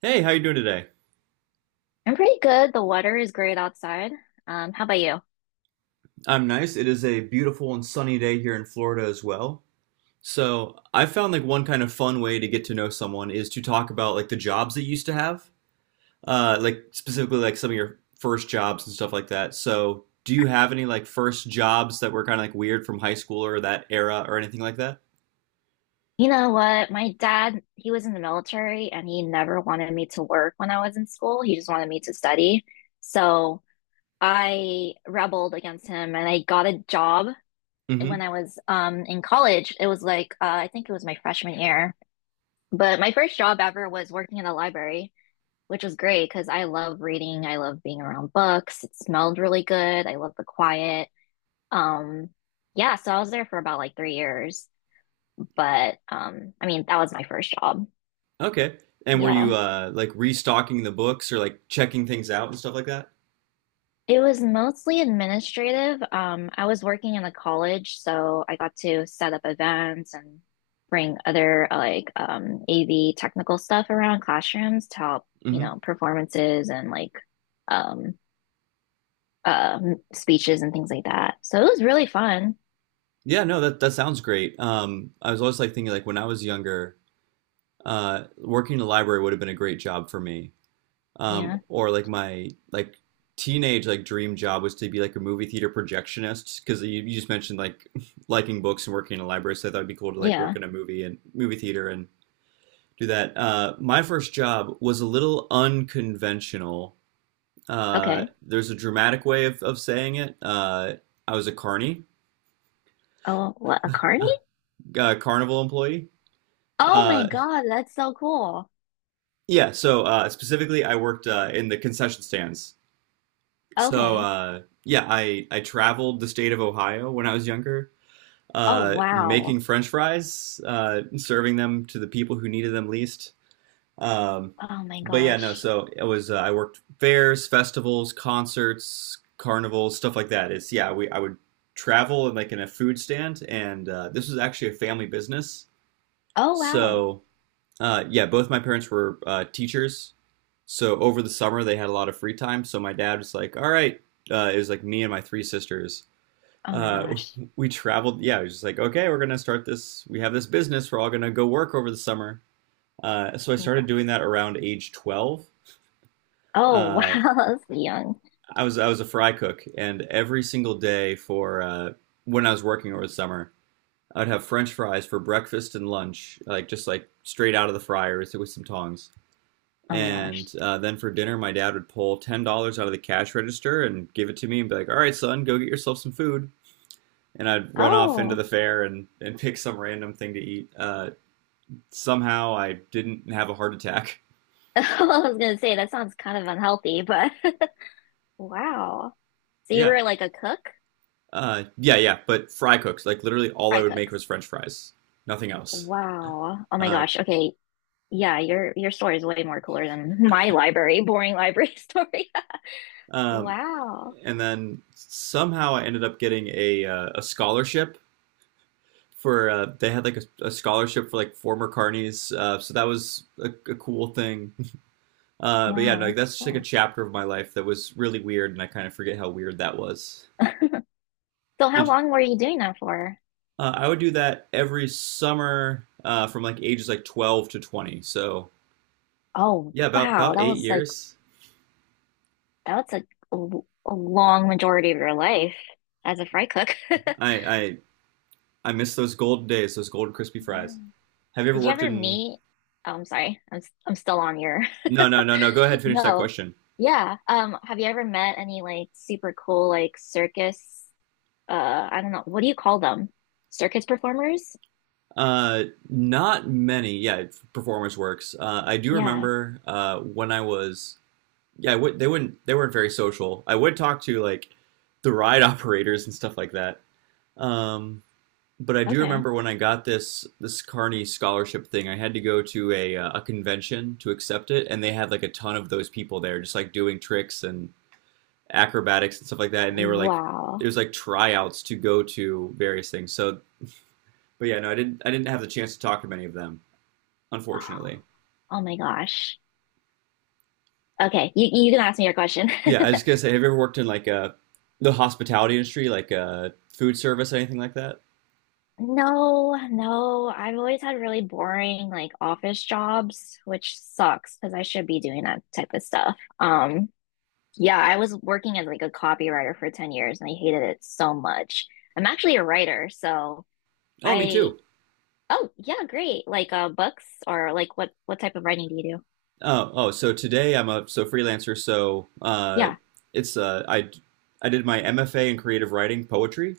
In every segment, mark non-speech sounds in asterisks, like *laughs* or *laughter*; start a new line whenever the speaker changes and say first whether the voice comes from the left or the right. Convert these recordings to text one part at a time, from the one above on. right: Hey, how you doing today?
left: I'm pretty good. The weather is great outside. How about you?
right: I'm nice. It is a beautiful and sunny day here in Florida as well. So I found like one kind of fun way to get to know someone is to talk about like the jobs that you used to have, like specifically like some of your first jobs and stuff like that. So do you have any like first jobs that were kind of like weird from high school or that era or anything like that?
left: You know what? My dad, he was in the military and he never wanted me to work when I was in school. He just wanted me to study. So I rebelled against him and I got a job when
right: hmm
left: I was in college. It was like, I think it was my freshman year. But my first job ever was working in a library, which was great because I love reading. I love being around books. It smelled really good. I love the quiet. Um, yeah, so I was there for about like 3 years, but I mean, that was my first job.
right: Okay. And were you
left: Yeah.
right: like restocking the books or like checking things out and stuff like that?
left: It was mostly administrative. I was working in a college, so I got to set up events and bring other like AV technical stuff around classrooms to help,
right: hmm
left: performances and like um speeches and things like that. So it was really fun.
right: Yeah, no, that sounds great. I was always like thinking like when I was younger. Working in a library would have been a great job for me.
left: Yeah.
right: Or like my like teenage like dream job was to be like a movie theater projectionist because you just mentioned like *laughs* liking books and working in a library, so I thought it'd be cool to like work
left: Yeah.
right: in a movie and movie theater and do that. My first job was a little unconventional.
left: Okay.
right: There's a dramatic way of saying it. I was a carny,
left: Oh, what, a carny?
right: carnival employee.
left: Oh my
right: Uh,
left: God, that's so cool.
right: yeah, so specifically, I worked in the concession stands. So
left: Okay.
right: yeah, I traveled the state of Ohio when I was younger,
left: Oh wow.
right: making French fries, serving them to the people who needed them least. Um,
left: Oh my
right: but yeah, no.
left: gosh.
right: So it was I worked fairs, festivals, concerts, carnivals, stuff like that. It's yeah, we I would travel and like in a food stand, and this was actually a family business.
left: Oh wow.
right: So yeah, both my parents were teachers, so over the summer they had a lot of free time, so my dad was like, all right, it was like me and my three sisters,
left: Oh my
right: uh,
left: gosh.
right: *laughs* we traveled. Yeah, it was just like, okay, we're gonna start this, we have this business, we're all gonna go work over the summer. So I
left: Wa-
right: started doing that around age 12.
left: Oh *laughs*
right: uh,
left: wow, that's young.
right: I was a fry cook, and every single day for when I was working over the summer, I'd have French fries for breakfast and lunch, like just like straight out of the fryer with some tongs.
left: Oh my gosh.
right: And then for dinner, my dad would pull $10 out of the cash register and give it to me and be like, "All right, son, go get yourself some food." And I'd run off into
left: Oh.
right: the fair and pick some random thing to eat. Somehow I didn't have a heart attack. *laughs*
left: *laughs* I was gonna say that sounds kind of unhealthy, but *laughs* wow. So you
right: Yeah,
left: were like a cook?
right: yeah. But fry cooks, like literally, all I
left: Fry
right: would make
left: cooks.
right: was French fries, nothing else.
left: Wow. Oh my
right: Uh,
left: gosh. Okay. Yeah, your story is way more cooler than *laughs* my library, boring library *laughs* story.
right: um,
left: Wow.
right: and then somehow I ended up getting a scholarship for they had like a scholarship for like former carnies. So that was a cool thing. But yeah, no,
left: Wow,
right: like,
left: that's
right: that's just like a
left: cool.
right: chapter of my life that was really weird, and I kind of forget how weird that was.
left: So how
right: Did
left: long were you doing that for?
right: I would do that every summer from like ages like 12 to 20. So
left: Oh,
right: yeah,
left: wow.
right: about
left: That
right: eight
left: was like
right: years.
left: that's a long majority of your life as a fry cook. *laughs*
right: I I I miss those golden days, those golden crispy
left: Yeah.
right: fries. Have you ever
left: Did you
right: worked
left: ever
right: in?
left: meet? Oh, I'm sorry. I'm still on your. *laughs*
right: No, no, no, no. Go ahead, finish that
left: No.
right: question.
left: Yeah. Have you ever met any like super cool like circus I don't know, what do you call them? Circus performers?
right: Not many. Yeah, performance works. I do
left: Yeah.
right: remember when I was Yeah, I would, they wouldn't. They weren't very social. I would talk to like the ride *laughs* operators and stuff like that. Um, but I do
left: Okay.
right: remember when I got this Carney scholarship thing, I had to go to a convention to accept it, and they had like a ton of those people there, just like doing tricks and acrobatics and stuff like that. And they were like, it
left: Wow.
right: was like tryouts to go to various things. So, but yeah, no, I didn't. I didn't have the chance to talk to many of them, unfortunately.
left: Oh my gosh. Okay, you can ask me your question.
right: Yeah, I was
left: *laughs*
right: just gonna say, have you ever worked in like a the hospitality industry, like a food service, anything like that?
left: No, no. I've always had really boring like office jobs, which sucks because I should be doing that type of stuff. Yeah, I was working as like a copywriter for 10 years and I hated it so much. I'm actually a writer, so
right: Oh, me
left: I
right: too.
left: oh, yeah, great. Like books or like what type of writing do you do?
right: Oh, so today I'm a so freelancer, so
left: Yeah.
right: it's I did my MFA in creative writing, poetry,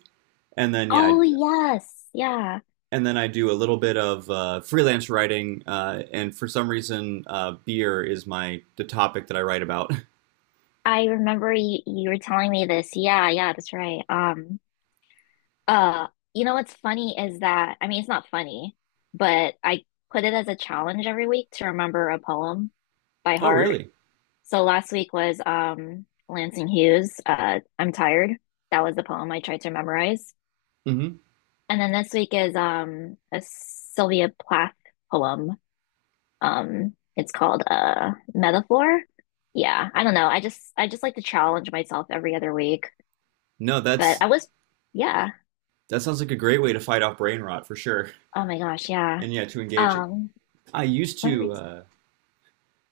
right: and then
left: Oh, yes. Yeah.
right: and then I do a little bit of freelance writing and for some reason beer is my the topic that I write about. *laughs*
left: I remember you were telling me this. Yeah, yeah, that's right. Uh, you know what's funny is that, I mean, it's not funny, but I put it as a challenge every week to remember a poem by
right: Oh,
left: heart.
right: really?
left: So last week was Lansing Hughes, I'm Tired. That was the poem I tried to memorize.
right: Mm-hmm.
left: And then this week is a Sylvia Plath poem. It's called Metaphor. Yeah, I don't know. I just like to challenge myself every other week.
right: No,
left: But
right: that's
left: I was yeah.
right: that sounds like a great way to fight off brain rot for sure.
left: Oh my gosh, yeah.
right: And yeah, to engage it.
left: Um,
right: I used
left: what were we
right: to uh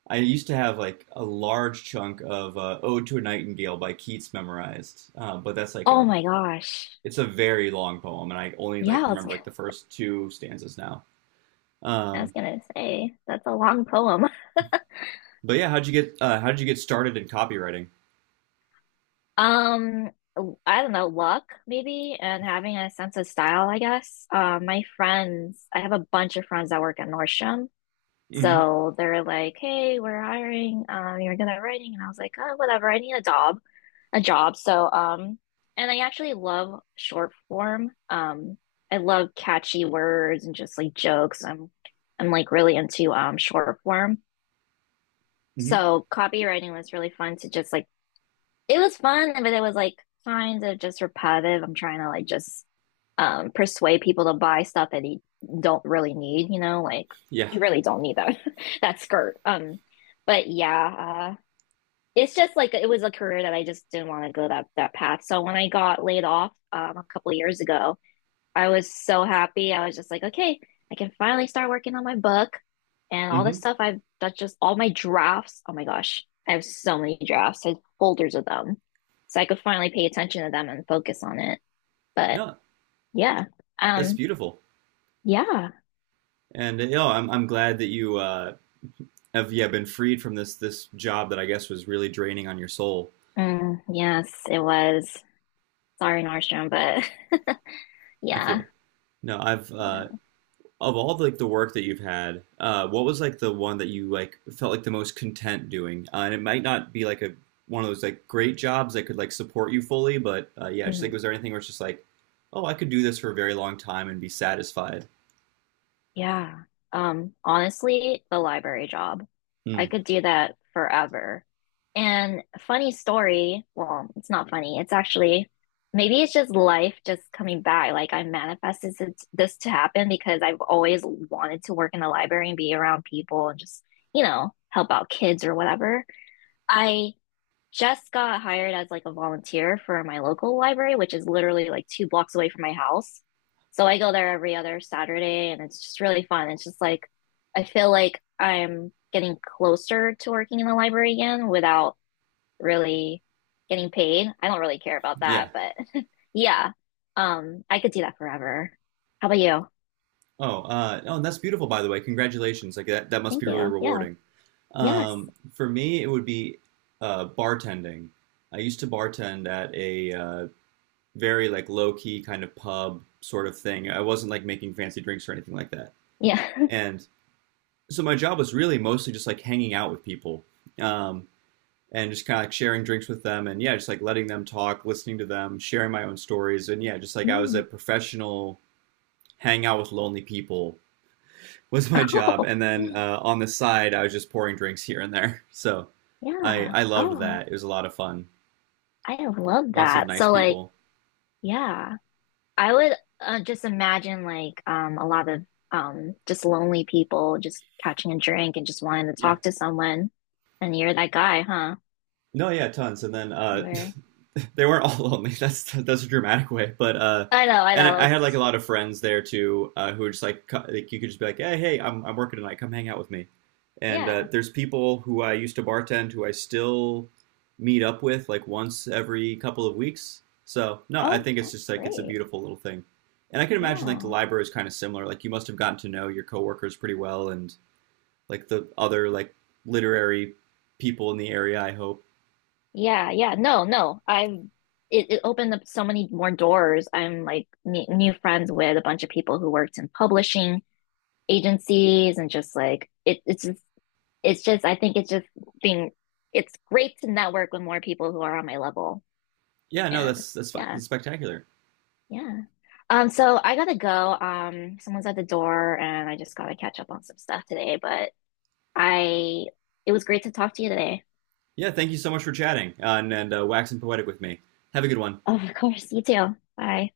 right: I used to have like a large chunk of "Ode to a Nightingale" by Keats memorized, but that's like
left: oh
right: a
left: my gosh.
right: It's a very long poem, and I only
left: Yeah,
right: like remember like the first two stanzas now.
left: I was
right: Um,
left: gonna say that's a long poem. *laughs*
right: but yeah, how did you get started in copywriting?
left: Um, I don't know, luck maybe, and having a sense of style, I guess. My friends, I have a bunch of friends that work at Nordstrom,
right: Mm-hmm.
left: so they're like, "Hey, we're hiring. You're good at writing," and I was like, "Oh, whatever. I need a job, a job." So, and I actually love short form. I love catchy words and just like jokes. I'm like really into short form.
right: Mm-hmm.
left: So copywriting was really fun to just like it was fun, but it was like kind of just repetitive. I'm trying to like just persuade people to buy stuff that they don't really need, like
right: Yeah.
left: you really don't need that *laughs* that skirt. But yeah, it's just like it was a career that I just didn't want to go that path. So when I got laid off a couple of years ago, I was so happy. I was just like, okay, I can finally start working on my book and all this
right: Mm-hmm.
left: stuff I've that's just all my drafts. Oh my gosh, I have so many drafts. I have folders of them. So I could finally pay attention to them and focus on it. But
right: No,
left: yeah.
right: that's
left: Um
right: beautiful,
left: yeah.
right: and you know, I'm glad that you have yeah been freed from this job that I guess was really draining on your soul.
left: Mm, yes, it was. Sorry, Nordstrom, but *laughs*
right: I
left: yeah.
right: feel no, I've
left: Yeah.
right: of all the, like the work that you've had, what was like the one that you like felt like the most content doing? And it might not be like a one of those like great jobs that could like support you fully, but yeah, just like
left: Mhm.
right: was there anything where it's just like, oh, I could do this for a very long time and be satisfied?
left: Yeah. Honestly, the library job.
right: Hmm.
left: I could do that forever. And funny story, well, it's not funny. It's actually maybe it's just life just coming back. Like I manifested this to happen because I've always wanted to work in the library and be around people and just, you know, help out kids or whatever. I just got hired as like a volunteer for my local library, which is literally like two blocks away from my house. So I go there every other Saturday and it's just really fun. It's just like I feel like I'm getting closer to working in the library again without really getting paid. I don't really care about
right: yeah.
left: that, but *laughs* yeah. I could do that forever. How about you?
right: Oh, oh, and that's beautiful, by the way. Congratulations. Like that must be
left: Thank
right: really
left: you. Yeah.
right: rewarding.
left: Yes.
right: For me, it would be bartending. I used to bartend at a very like low key kind of pub sort of thing. I wasn't like making fancy drinks or anything like that.
left: Yeah. *laughs*
right: And so my job was really mostly just like hanging out with people, um, and just kind of like sharing drinks with them and yeah, just like letting them talk, listening to them, sharing my own stories. And yeah, just like I was
left: Mm.
right: a professional hang out with lonely people was *laughs* my
left: *laughs*
right: job.
left: Oh.
right: And then on the side, I was just pouring drinks here and there. *laughs* So I,
left: Yeah.
right: I loved
left: Oh,
right: that. It was a lot of fun.
left: I love
right: Lots of
left: that.
right: nice
left: So like
right: people.
left: yeah. I would just imagine like a lot of just lonely people just catching a drink and just wanting to
right: Yeah.
left: talk to someone. And you're that guy, huh?
right: No, yeah, tons. And then
left: You were
right: *laughs* they weren't all *laughs* lonely. That's a dramatic way, but
left: I know, I
right: and
left: know.
right: I had like
left: It's-
right: a lot of friends there too who were just like you could just be like, hey, I'm working tonight. Come hang out with me. And
left: yeah.
right: there's people who I used to bartend who I still meet up with like once every couple of weeks. So no, I
left: Oh,
right: think it's just
left: that's
right: like it's a
left: great.
right: beautiful little thing. And I can imagine like the
left: Yeah.
right: library is kind of similar. Like you must have gotten to know your coworkers pretty well and like the other like literary people in the area. I hope.
left: Yeah, yeah. No, no. I'm it, it opened up so many more doors. I'm like ne New friends with a bunch of people who worked in publishing agencies and just like it it's just I think it's just being it's great to network with more people who are on my level.
right: Yeah, no,
left: And
right: that's fine.
left: yeah,
right: That's spectacular.
left: yeah. So I gotta go. Someone's at the door and I just gotta catch up on some stuff today, but I it was great to talk to you today. *laughs*
right: Yeah, thank you so much for chatting and waxing poetic with me. Have a good one.
left: Oh of course, you too. Bye.